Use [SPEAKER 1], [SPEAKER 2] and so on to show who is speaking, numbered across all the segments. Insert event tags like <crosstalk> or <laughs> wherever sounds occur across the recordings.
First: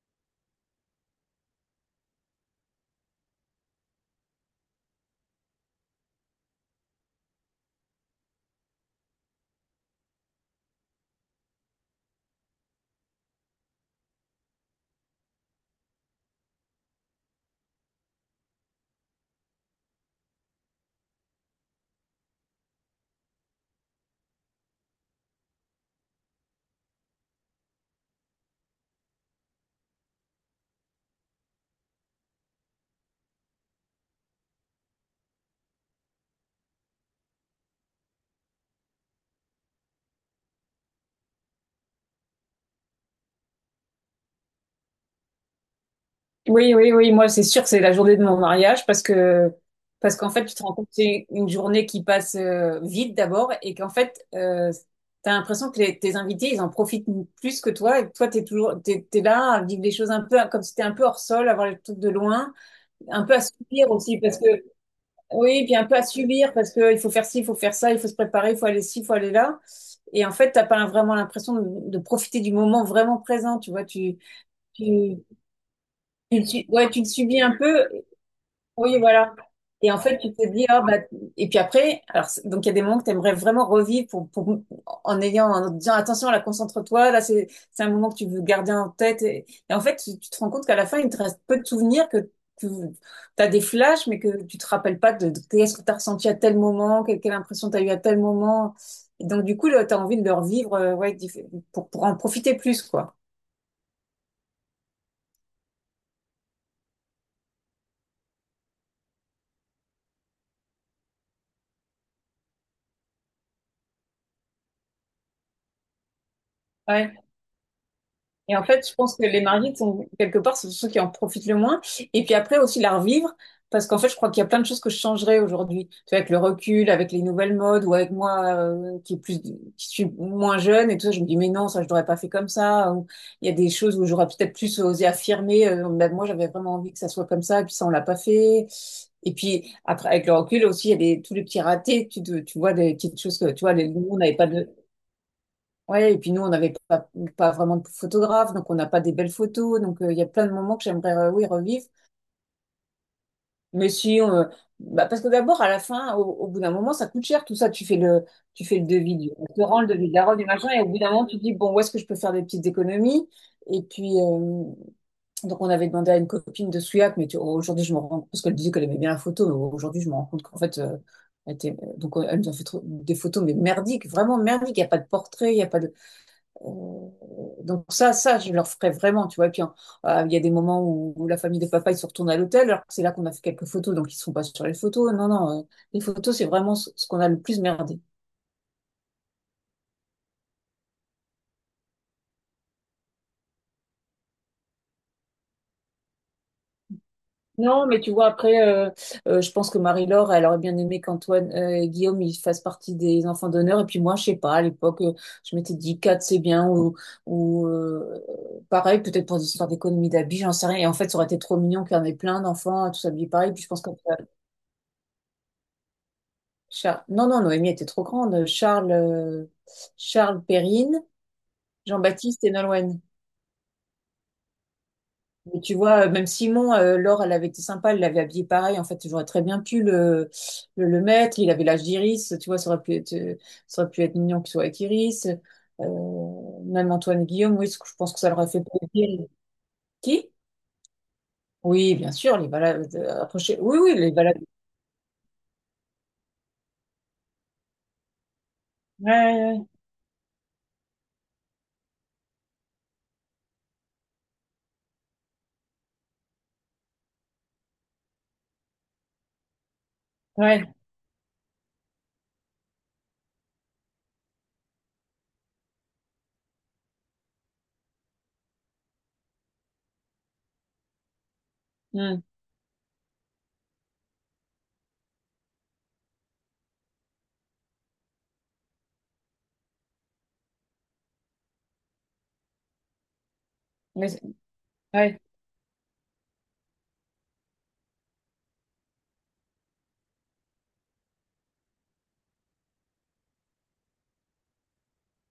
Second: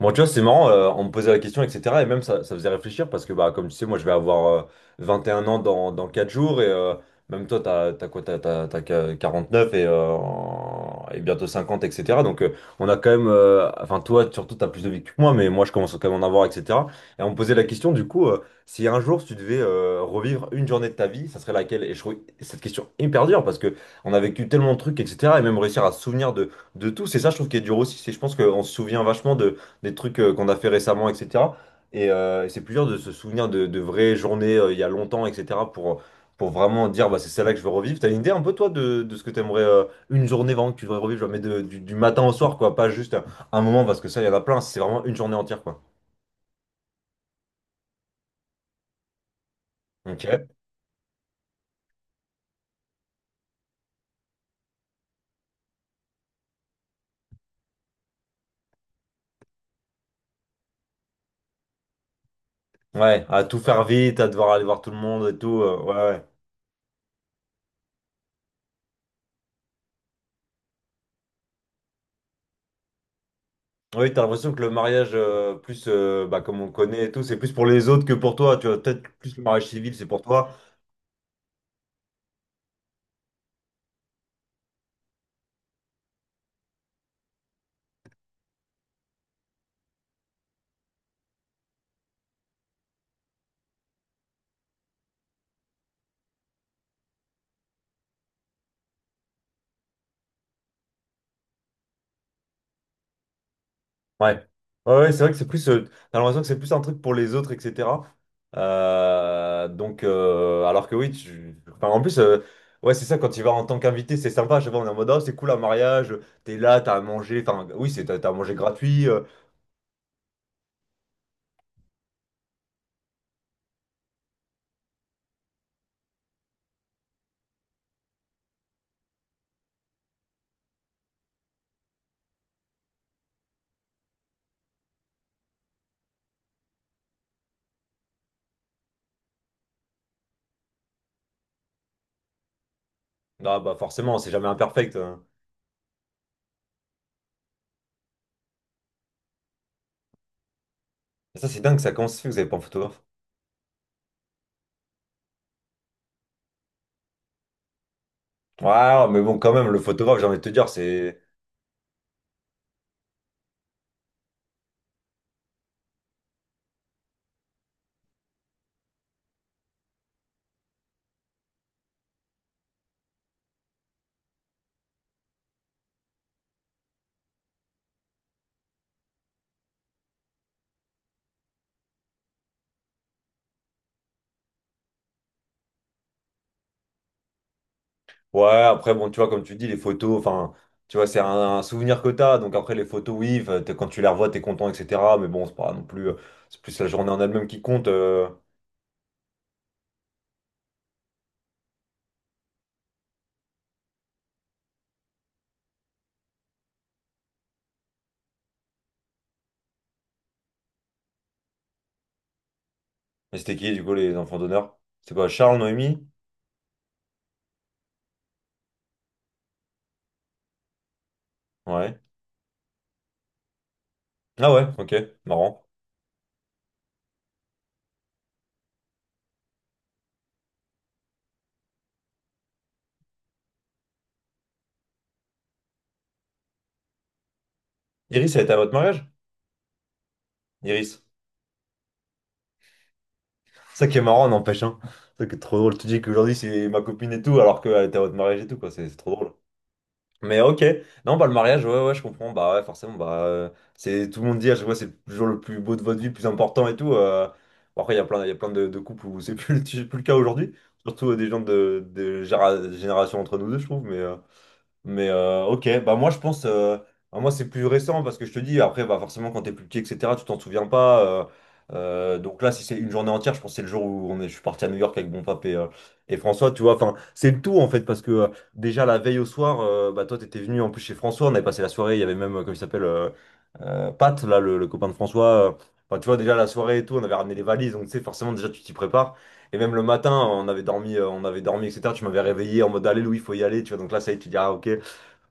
[SPEAKER 1] Bon, tu vois, c'est marrant, on me posait la question, etc. Et même ça, ça faisait réfléchir parce que, bah, comme tu sais, moi, je vais avoir 21 ans dans 4 jours. Même toi, t'as quoi? 49 et bientôt 50, etc. Donc, on a quand même, enfin, toi, surtout, t'as plus de vie que moi, mais moi, je commence à quand même à en avoir, etc. Et on me posait la question, du coup, si un jour, si tu devais revivre une journée de ta vie, ça serait laquelle? Et je trouve cette question hyper dure parce que on a vécu tellement de trucs, etc. Et même réussir à se souvenir de tout, c'est ça, je trouve, qui est dur aussi. C'est, je pense qu'on se souvient vachement de des trucs qu'on a fait récemment, etc. C'est plus dur de se souvenir de vraies journées il y a longtemps, etc., pour vraiment dire bah, c'est celle-là que je veux revivre. T'as une idée un peu, toi, de ce que t'aimerais, une journée vraiment que tu devrais revivre, genre, mais du matin au soir, quoi, pas juste un moment, parce que ça, il y en a plein, c'est vraiment une journée entière, quoi.
[SPEAKER 2] Oui, oui, oui, moi c'est sûr que c'est la journée de mon mariage, parce qu'en fait
[SPEAKER 1] Ok.
[SPEAKER 2] tu te rends compte que c'est une journée qui passe vite d'abord, et qu'en fait t'as l'impression que tes invités ils en profitent plus que toi, et que toi t'es toujours t'es là à vivre des choses un peu comme si t'étais un peu hors sol, à voir les trucs de loin, un
[SPEAKER 1] Ouais,
[SPEAKER 2] peu à
[SPEAKER 1] à tout faire
[SPEAKER 2] subir
[SPEAKER 1] vite,
[SPEAKER 2] aussi
[SPEAKER 1] à
[SPEAKER 2] parce
[SPEAKER 1] devoir
[SPEAKER 2] que
[SPEAKER 1] aller voir tout le monde et tout,
[SPEAKER 2] oui, puis un
[SPEAKER 1] ouais,
[SPEAKER 2] peu à
[SPEAKER 1] ouais.
[SPEAKER 2] subir parce que il faut faire ci, il faut faire ça, il faut se préparer, il faut aller ci, il faut aller là. Et en fait, t'as pas vraiment l'impression de profiter du moment vraiment présent, tu vois,
[SPEAKER 1] Oui, t'as l'impression que le mariage,
[SPEAKER 2] tu,
[SPEAKER 1] plus bah, comme on
[SPEAKER 2] ouais, tu
[SPEAKER 1] connaît
[SPEAKER 2] le
[SPEAKER 1] et tout, c'est
[SPEAKER 2] subis
[SPEAKER 1] plus
[SPEAKER 2] un
[SPEAKER 1] pour les
[SPEAKER 2] peu,
[SPEAKER 1] autres que pour toi. Tu vois,
[SPEAKER 2] oui,
[SPEAKER 1] peut-être
[SPEAKER 2] voilà.
[SPEAKER 1] plus le mariage
[SPEAKER 2] Et
[SPEAKER 1] civil,
[SPEAKER 2] en
[SPEAKER 1] c'est
[SPEAKER 2] fait,
[SPEAKER 1] pour
[SPEAKER 2] tu te
[SPEAKER 1] toi.
[SPEAKER 2] dis, ah bah, et puis après, alors, donc il y a des moments que tu aimerais vraiment revivre pour, en ayant, en disant, attention, là, concentre-toi, là, c'est un moment que tu veux garder en tête. Et en fait, tu te rends compte qu'à la fin, il te reste peu de souvenirs, que tu as des flashs, mais que tu te rappelles pas de qu'est-ce que tu as ressenti à tel moment, quelle impression tu as eue à tel moment. Et donc, du coup, là, tu as envie de le revivre, ouais, pour en profiter plus, quoi.
[SPEAKER 1] Ouais. Ouais, ouais, c'est vrai que c'est plus, t'as l'impression que c'est plus un truc pour les autres, etc. Donc, alors que oui, tu, enfin, en plus, ouais, c'est ça, quand tu vas en tant qu'invité, c'est sympa. Je sais pas, on est en mode, ah, c'est cool un mariage, t'es là, t'as à
[SPEAKER 2] Ouais.
[SPEAKER 1] manger, enfin, oui, c'est, t'as à manger
[SPEAKER 2] Et en fait, je
[SPEAKER 1] gratuit.
[SPEAKER 2] pense
[SPEAKER 1] euh.
[SPEAKER 2] que les mariés sont quelque part, c'est ceux qui en profitent le moins. Et puis après aussi la revivre, parce qu'en fait, je crois qu'il y a plein de choses que je changerais aujourd'hui. Tu vois, avec le recul, avec les nouvelles modes, ou avec moi qui est plus, qui suis moins jeune et tout ça, je me dis mais non, ça je l'aurais pas fait comme ça. Ou il y a des choses où j'aurais peut-être plus osé affirmer. Ben, moi, j'avais vraiment envie que ça soit comme ça, et puis ça on l'a pas fait. Et puis après, avec le recul aussi, il y a tous les petits ratés. Tu vois des petites choses que
[SPEAKER 1] Ah,
[SPEAKER 2] tu vois,
[SPEAKER 1] bah,
[SPEAKER 2] nous, on
[SPEAKER 1] forcément, c'est
[SPEAKER 2] n'avait pas
[SPEAKER 1] jamais
[SPEAKER 2] de.
[SPEAKER 1] imperfect, hein.
[SPEAKER 2] Ouais, et puis nous, on n'avait pas vraiment de photographe, donc on n'a pas des belles photos. Donc il y a plein de moments que j'aimerais, oui,
[SPEAKER 1] Ça, c'est dingue,
[SPEAKER 2] revivre.
[SPEAKER 1] ça, comment ça se fait que vous avez pas un photographe?
[SPEAKER 2] Mais si, bah, parce que d'abord, à la fin, au bout d'un moment, ça coûte cher tout ça. Tu fais le
[SPEAKER 1] Ouais,
[SPEAKER 2] devis
[SPEAKER 1] mais
[SPEAKER 2] du
[SPEAKER 1] bon, quand même, le
[SPEAKER 2] restaurant, le devis de
[SPEAKER 1] photographe, j'ai
[SPEAKER 2] la
[SPEAKER 1] envie
[SPEAKER 2] robe,
[SPEAKER 1] de
[SPEAKER 2] du
[SPEAKER 1] te dire,
[SPEAKER 2] machin, et au bout d'un
[SPEAKER 1] c'est...
[SPEAKER 2] moment, tu te dis, bon, où est-ce que je peux faire des petites économies? Et puis, donc on avait demandé à une copine de Souillac, mais aujourd'hui, je me rends compte, parce qu'elle disait qu'elle aimait bien la photo, mais aujourd'hui, je me rends compte qu'en fait, donc elle nous a fait des photos, mais merdiques, vraiment merdiques. Il n'y a pas de portrait, il n'y a pas de. Euh, donc ça, je leur ferai vraiment, tu vois. Et puis, hein, il y a des moments où la famille de papa, ils se retournent à l'hôtel, alors que c'est là qu'on a fait quelques photos, donc ils ne sont pas sur les photos. Non, non, les photos, c'est vraiment ce qu'on a le plus merdé.
[SPEAKER 1] Ouais, après, bon, tu vois, comme tu dis, les photos, enfin, tu vois, c'est un souvenir que t'as. Donc après, les photos, oui, quand tu les revois, t'es content, etc. Mais bon, c'est pas non plus, c'est plus la journée en elle-même qui
[SPEAKER 2] Non,
[SPEAKER 1] compte.
[SPEAKER 2] mais tu vois,
[SPEAKER 1] euh.
[SPEAKER 2] après, je pense que Marie-Laure, elle aurait bien aimé qu'Antoine et Guillaume, ils fassent partie des enfants d'honneur. Et puis moi, je sais pas, à l'époque, je m'étais dit 4 c'est bien, ou, pareil, peut-être pour des histoires d'économie d'habits, j'en sais rien. Et en fait, ça aurait été trop mignon qu'il y en ait plein d'enfants, tous habillés
[SPEAKER 1] Mais
[SPEAKER 2] pareil.
[SPEAKER 1] c'était
[SPEAKER 2] Puis je
[SPEAKER 1] qui,
[SPEAKER 2] pense
[SPEAKER 1] du
[SPEAKER 2] que.
[SPEAKER 1] coup, les enfants d'honneur? C'est quoi, Charles, Noémie?
[SPEAKER 2] Non, non, Noémie était trop grande. Charles Perrine,
[SPEAKER 1] Ouais.
[SPEAKER 2] Jean-Baptiste et Nolwenn.
[SPEAKER 1] Ah ouais, ok,
[SPEAKER 2] Mais
[SPEAKER 1] marrant.
[SPEAKER 2] tu vois, même Simon, Laure, elle avait été sympa, elle l'avait habillé pareil. En fait, j'aurais très bien pu le mettre. Il avait l'âge d'Iris, tu vois, ça aurait pu être, ça aurait pu être mignon qu'il soit avec Iris. Même Antoine et Guillaume, oui, je pense que ça
[SPEAKER 1] Iris,
[SPEAKER 2] leur
[SPEAKER 1] elle
[SPEAKER 2] aurait
[SPEAKER 1] était à
[SPEAKER 2] fait
[SPEAKER 1] votre mariage?
[SPEAKER 2] plaisir. Qui?
[SPEAKER 1] Iris.
[SPEAKER 2] Oui, bien sûr, les balades approchées. Oui,
[SPEAKER 1] Ça
[SPEAKER 2] oui,
[SPEAKER 1] qui est
[SPEAKER 2] les
[SPEAKER 1] marrant,
[SPEAKER 2] balades.
[SPEAKER 1] n'empêche, hein. Ça qui est trop drôle. Tu dis qu'aujourd'hui, c'est ma copine et tout, alors qu'elle était à votre mariage et tout, quoi. C'est trop drôle.
[SPEAKER 2] Ouais,
[SPEAKER 1] Mais ok, non, bah le mariage, ouais, ouais, je comprends, bah ouais, forcément, bah c'est, tout le monde dit, je vois, c'est toujours le plus beau de votre vie, le plus important et tout. Bon, après, il y a plein de couples où c'est plus, <laughs> plus le cas aujourd'hui,
[SPEAKER 2] ouais,
[SPEAKER 1] surtout des gens de génération entre nous deux, je trouve, mais. Ok, bah moi je pense, bah, moi c'est plus récent parce que je te dis, après bah forcément quand t'es plus petit, etc., tu t'en souviens pas.
[SPEAKER 2] ouais. Hmm.
[SPEAKER 1] Donc là, si c'est une journée entière, je pense que c'est le jour où on est, je suis parti à New York avec mon pape et François, tu vois. Enfin, c'est le tout en fait parce que déjà la veille au soir, bah toi t'étais venu en plus chez François, on avait passé la soirée, il y avait même, comment il s'appelle,
[SPEAKER 2] Mais-
[SPEAKER 1] Pat, là le copain de
[SPEAKER 2] ouais,
[SPEAKER 1] François. Enfin, tu vois, déjà la soirée et tout, on avait ramené les valises, donc tu sais, forcément, déjà tu t'y prépares. Et même le matin, on avait dormi, etc. Tu m'avais réveillé en mode, allez, Louis, faut y aller, tu vois. Donc là, ça y est, tu dis, ah, ok.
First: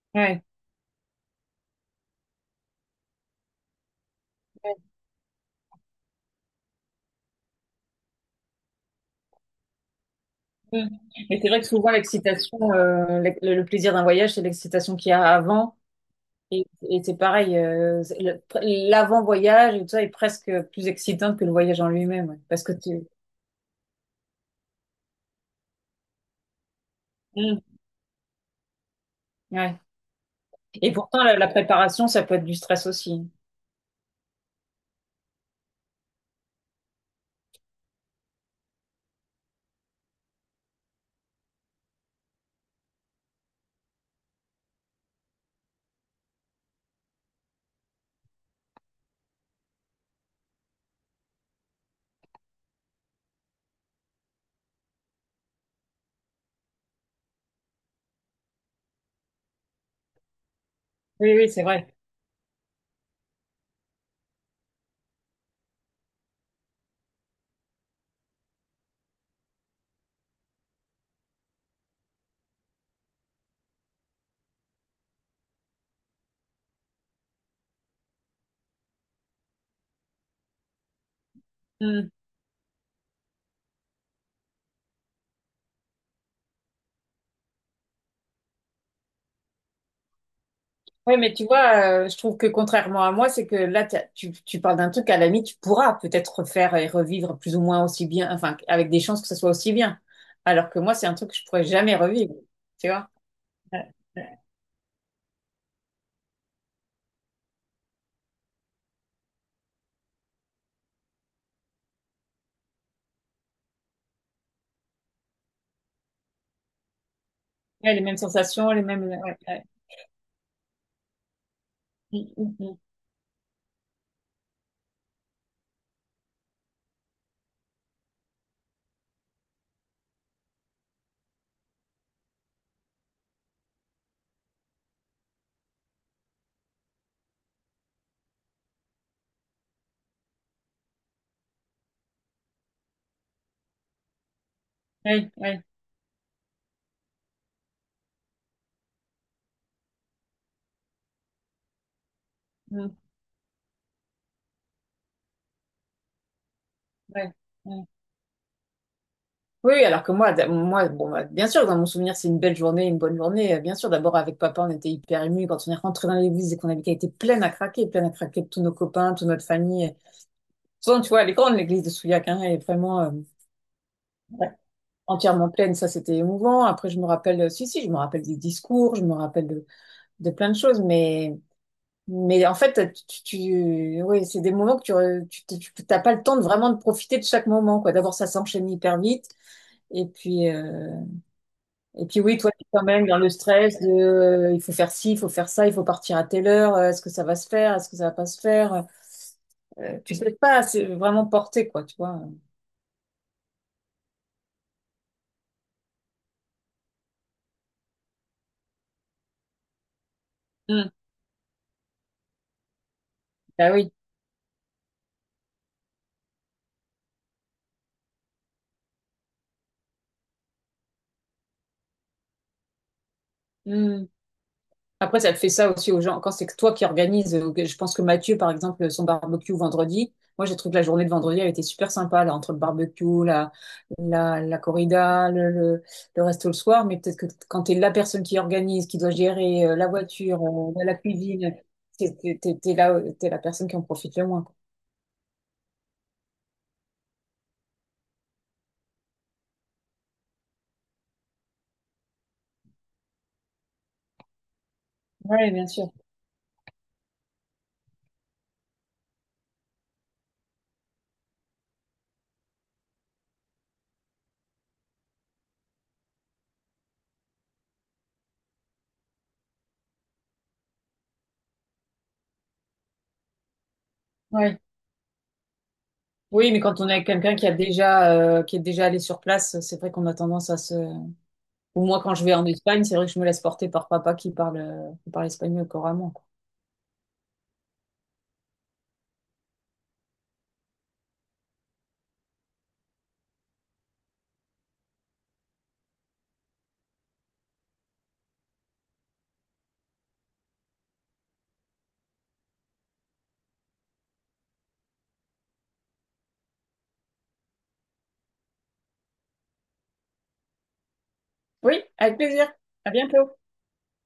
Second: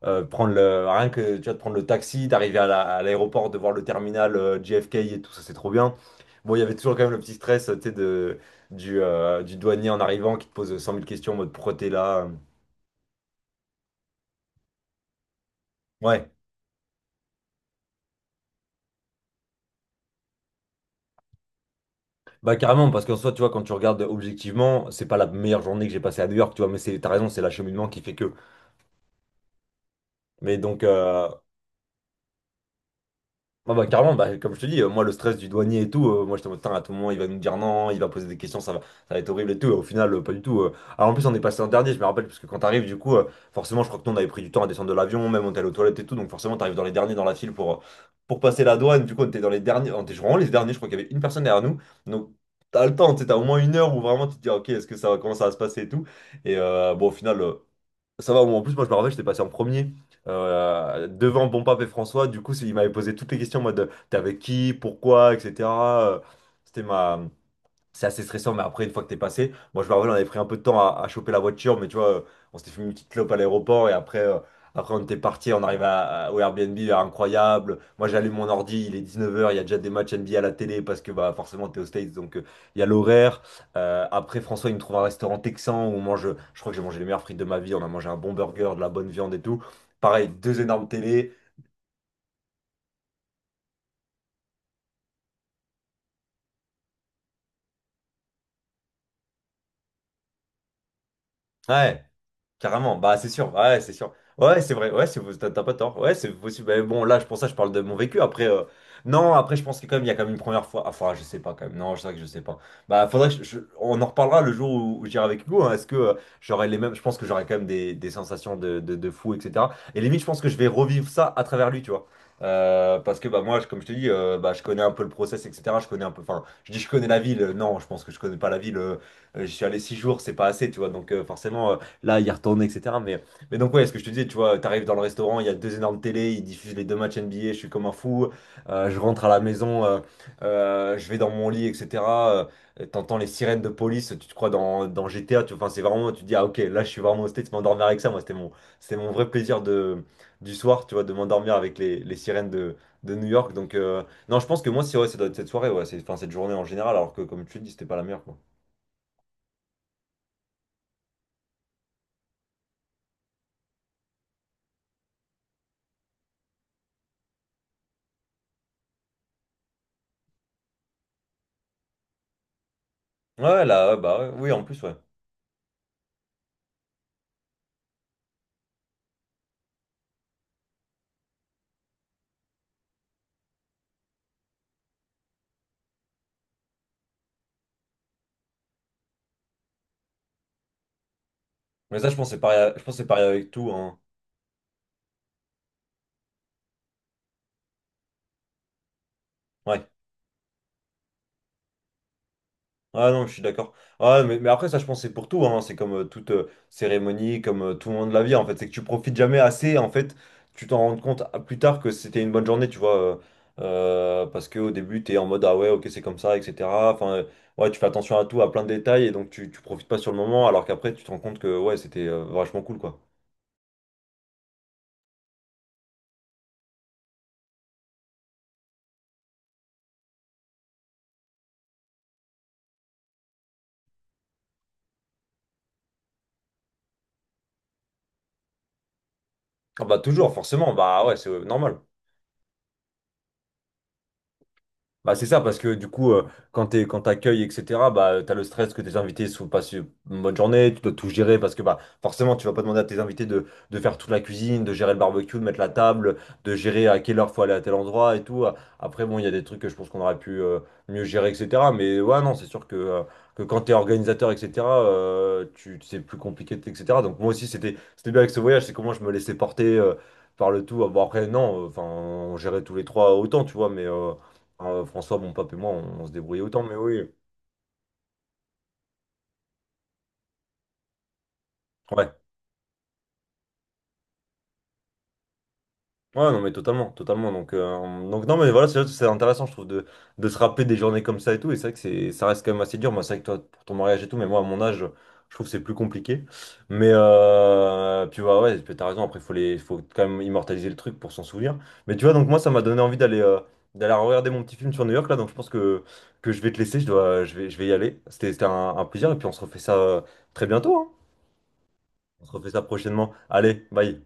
[SPEAKER 1] Euh,
[SPEAKER 2] ouais.
[SPEAKER 1] prendre le, rien que tu vois, de prendre le taxi, d'arriver à l'aéroport, de voir le terminal
[SPEAKER 2] Ouais.
[SPEAKER 1] JFK et tout ça, c'est trop bien. Bon, il y avait toujours quand même le petit stress, tu sais, du douanier en arrivant qui te pose
[SPEAKER 2] Mm.
[SPEAKER 1] cent mille questions en
[SPEAKER 2] Mais c'est
[SPEAKER 1] mode,
[SPEAKER 2] vrai que
[SPEAKER 1] pourquoi t'es
[SPEAKER 2] souvent
[SPEAKER 1] là?
[SPEAKER 2] l'excitation, le plaisir d'un voyage, c'est l'excitation qu'il y a avant.
[SPEAKER 1] Ouais,
[SPEAKER 2] Et c'est pareil, c'est l'avant-voyage et tout ça est presque plus excitant que le voyage en lui-même. Ouais.
[SPEAKER 1] bah
[SPEAKER 2] Parce que
[SPEAKER 1] carrément,
[SPEAKER 2] tu.
[SPEAKER 1] parce qu'en soi, tu vois, quand tu regardes objectivement, c'est pas la meilleure journée que j'ai passée à New York, tu vois, mais c'est, t'as raison, c'est
[SPEAKER 2] Mm.
[SPEAKER 1] l'acheminement qui fait que.
[SPEAKER 2] Ouais.
[SPEAKER 1] Mais donc,
[SPEAKER 2] Et pourtant, la préparation, ça peut être du stress aussi.
[SPEAKER 1] ah bah carrément, bah, comme je te dis, moi le stress du douanier et tout, moi j'étais en mode, putain, à tout moment il va nous dire non, il va poser des questions, ça va être horrible et tout. Et au final pas du tout. Alors en plus, on est passé en dernier, je me rappelle, parce que quand t'arrives du coup, forcément je crois que nous on avait pris du temps à descendre de l'avion, même on était allé aux toilettes et tout, donc forcément t'arrives dans les derniers dans la file pour passer la douane, du coup on était dans les derniers, on était vraiment les derniers, je crois qu'il y avait une personne derrière nous, donc t'as le temps, tu sais, t'as au moins 1 heure où vraiment tu te dis, ah, ok, est-ce que ça va, comment ça va se passer et tout, bon au final... ça va. En plus, moi je me rappelle, j'étais passé en premier,
[SPEAKER 2] Oui,
[SPEAKER 1] devant
[SPEAKER 2] oui,
[SPEAKER 1] Bon
[SPEAKER 2] c'est
[SPEAKER 1] Pape et
[SPEAKER 2] vrai.
[SPEAKER 1] François. Du coup, il m'avait posé toutes les questions en mode, t'es avec qui, pourquoi, etc. Euh, C'était ma, c'est assez stressant, mais après, une fois que t'es passé, moi je me rappelle, on avait pris un peu de temps à choper la voiture, mais tu vois, on s'était fait une petite clope à l'aéroport et après on était parti, on arrive au Airbnb, incroyable. Moi j'allume mon ordi, il est 19 h, il y a déjà des matchs NBA à la télé parce que bah, forcément t'es aux
[SPEAKER 2] Mm.
[SPEAKER 1] States, donc il y a l'horaire. Après, François, il me trouve un restaurant texan où on mange, je crois que j'ai mangé les meilleures frites de ma vie, on a mangé un bon burger, de la bonne viande et tout. Pareil, deux énormes
[SPEAKER 2] Ouais,
[SPEAKER 1] télés.
[SPEAKER 2] mais tu vois, je trouve que contrairement à moi, c'est que là, tu parles d'un truc, à la limite, tu pourras peut-être refaire et revivre plus ou moins aussi bien, enfin, avec des chances que ça soit aussi bien. Alors que moi, c'est un truc que je pourrais jamais
[SPEAKER 1] Ouais.
[SPEAKER 2] revivre. Tu
[SPEAKER 1] Carrément,
[SPEAKER 2] vois.
[SPEAKER 1] bah c'est sûr, ouais,
[SPEAKER 2] Ouais,
[SPEAKER 1] c'est sûr.
[SPEAKER 2] ouais.
[SPEAKER 1] Ouais, c'est vrai, ouais, c'est, t'as pas tort. Ouais, c'est possible. Mais bon, là, pour ça, je parle de mon vécu. Après, non, après, je pense que quand même, il y a quand même une première fois. Enfin, je sais pas quand même. Non, je sais que je sais pas. Bah, faudrait que on en reparlera le jour où j'irai avec Hugo, hein. Est-ce que j'aurai les mêmes. Je pense que j'aurai quand même
[SPEAKER 2] Ouais,
[SPEAKER 1] des,
[SPEAKER 2] les
[SPEAKER 1] des
[SPEAKER 2] mêmes
[SPEAKER 1] sensations
[SPEAKER 2] sensations,
[SPEAKER 1] de,
[SPEAKER 2] les
[SPEAKER 1] de,
[SPEAKER 2] mêmes.
[SPEAKER 1] de fou,
[SPEAKER 2] Ouais, ouais.
[SPEAKER 1] etc. Et limite, je pense que je vais revivre ça à travers lui, tu vois.
[SPEAKER 2] Mm, mm, mm.
[SPEAKER 1] Parce que bah moi comme je te dis bah je connais un peu le process, etc., je connais un peu, enfin, je dis je connais la ville, non je pense que je connais pas la ville, j'y suis allé 6 jours, c'est pas assez, tu vois, donc forcément. Là, y retourner, etc. mais, donc, ouais, ce que je te disais, tu vois, t'arrives dans le restaurant, il y a deux énormes télés, ils diffusent les deux matchs NBA, je suis comme un fou. Je rentre à la maison, je vais dans mon lit, etc. T'entends les sirènes de police, tu te crois dans
[SPEAKER 2] Ouais,
[SPEAKER 1] GTA, tu,
[SPEAKER 2] ouais,
[SPEAKER 1] enfin, c'est vraiment, tu te dis, ah, ok, là, je suis vraiment au States, m'endormir avec ça, moi, c'était mon vrai plaisir du soir, tu vois, de m'endormir avec les sirènes de,
[SPEAKER 2] mm,
[SPEAKER 1] de New York. Donc, non, je pense que moi, c'est, ouais, ça doit être cette soirée, ouais, c'est, enfin, cette journée en général, alors que,
[SPEAKER 2] ouais,
[SPEAKER 1] comme tu le dis, c'était
[SPEAKER 2] ouais.
[SPEAKER 1] pas la meilleure, quoi.
[SPEAKER 2] Oui, oui, alors que moi, moi, bon, bah, bien sûr, dans mon souvenir, c'est une belle journée, une bonne journée. Bien sûr, d'abord avec papa, on était hyper émus quand on est rentré dans l'église et qu'on avait vu qu'elle était pleine à craquer de tous nos copains, toute notre famille. Souvent, tu vois, elle est grande, l'église de Souillac, hein, elle est vraiment
[SPEAKER 1] Ouais, ouais, là, ouais, bah, ouais,
[SPEAKER 2] ouais,
[SPEAKER 1] oui, en plus, ouais.
[SPEAKER 2] entièrement pleine. Ça, c'était émouvant. Après, je me rappelle, si, si, je me rappelle des discours, je me rappelle de plein de choses, mais. Mais en fait, oui, c'est des moments que tu, re- tu- tu- t'as pas le temps de vraiment de profiter de chaque moment, quoi. D'abord, ça s'enchaîne hyper vite. Et puis, euh,
[SPEAKER 1] Mais
[SPEAKER 2] et
[SPEAKER 1] ça, je
[SPEAKER 2] puis
[SPEAKER 1] pense que
[SPEAKER 2] oui,
[SPEAKER 1] c'est
[SPEAKER 2] toi, tu es
[SPEAKER 1] pareil,
[SPEAKER 2] quand
[SPEAKER 1] je pense que
[SPEAKER 2] même
[SPEAKER 1] c'est
[SPEAKER 2] dans
[SPEAKER 1] pareil
[SPEAKER 2] le
[SPEAKER 1] avec tout,
[SPEAKER 2] stress de,
[SPEAKER 1] hein.
[SPEAKER 2] il faut faire ci, il faut faire ça, il faut partir à telle heure, est-ce que ça va se faire, est-ce que ça va pas se faire?
[SPEAKER 1] Ouais.
[SPEAKER 2] Tu sais pas, c'est vraiment porté, quoi, tu vois.
[SPEAKER 1] Ah non, je suis d'accord. Ah ouais, mais après, ça, je pense que c'est pour tout, hein. C'est comme toute cérémonie, comme tout le monde de la vie, en fait. C'est que tu profites jamais assez. En fait, tu t'en
[SPEAKER 2] Mm.
[SPEAKER 1] rends compte plus tard que c'était une bonne journée, tu vois.
[SPEAKER 2] Bah oui.
[SPEAKER 1] Parce qu'au début, t'es en mode, ah ouais, ok, c'est comme ça, etc. Enfin, ouais, tu fais attention à tout, à plein de détails, et donc tu profites pas sur le moment, alors qu'après, tu te rends compte que, ouais, c'était vachement cool, quoi.
[SPEAKER 2] Après, ça te fait ça aussi aux gens. Quand c'est que toi qui organise. Je pense que Mathieu, par exemple, son barbecue vendredi, moi, j'ai trouvé que la journée de vendredi, elle était super sympa, là, entre le barbecue, la corrida, le resto le soir. Mais peut-être que quand t'es la personne qui organise, qui doit gérer
[SPEAKER 1] Ah
[SPEAKER 2] la
[SPEAKER 1] bah, toujours,
[SPEAKER 2] voiture,
[SPEAKER 1] forcément.
[SPEAKER 2] la
[SPEAKER 1] Bah ouais, c'est
[SPEAKER 2] cuisine,
[SPEAKER 1] normal.
[SPEAKER 2] t'es là, t'es la personne qui en profite le moins, quoi.
[SPEAKER 1] Bah, c'est ça, parce que du coup, quand t'accueilles, etc., bah, t'as le stress que tes invités ne passent une bonne journée, tu dois tout gérer, parce que bah, forcément, tu vas pas demander à tes invités de faire toute la cuisine, de gérer le barbecue, de
[SPEAKER 2] Ouais,
[SPEAKER 1] mettre
[SPEAKER 2] bien
[SPEAKER 1] la
[SPEAKER 2] sûr.
[SPEAKER 1] table, de gérer à quelle heure faut aller à tel endroit et tout. Après, bon, il y a des trucs que je pense qu'on aurait pu mieux gérer, etc. Mais ouais, non, c'est sûr que quand t'es organisateur, etc., tu, c'est plus compliqué, etc. Donc moi aussi, c'était bien avec ce voyage, c'est comment je me laissais porter par le tout. Bon, après, non, enfin, on gérait tous les trois autant, tu vois, mais...
[SPEAKER 2] Ouais.
[SPEAKER 1] enfin, François, bon, pape et moi, on se débrouillait
[SPEAKER 2] Oui, mais
[SPEAKER 1] autant, mais
[SPEAKER 2] quand on est avec
[SPEAKER 1] oui.
[SPEAKER 2] quelqu'un qui est déjà allé sur place, c'est vrai qu'on a tendance à se. Ou moi,
[SPEAKER 1] Ouais.
[SPEAKER 2] quand je vais en Espagne, c'est vrai que je me laisse porter par papa qui parle espagnol couramment, quoi.
[SPEAKER 1] Ouais, non, mais totalement, totalement. Donc non, mais voilà, c'est intéressant, je trouve, de se rappeler des journées comme ça et tout. Et c'est vrai que c'est, ça reste quand même assez dur. Moi, c'est vrai que toi, pour ton mariage et tout, mais moi, à mon âge, je trouve que c'est plus compliqué. Mais, puis ouais, ouais, puis t'as raison. Après, faut quand même immortaliser le truc pour s'en souvenir. Mais tu vois, donc moi, ça m'a donné envie d'aller regarder mon petit film sur New York, là. Donc, je pense que je vais te laisser. Je dois, je vais y aller. C'était un plaisir. Et puis, on se refait ça très bientôt, hein.
[SPEAKER 2] Oui, avec
[SPEAKER 1] On se
[SPEAKER 2] plaisir.
[SPEAKER 1] refait ça
[SPEAKER 2] À
[SPEAKER 1] prochainement.
[SPEAKER 2] bientôt.
[SPEAKER 1] Allez, bye.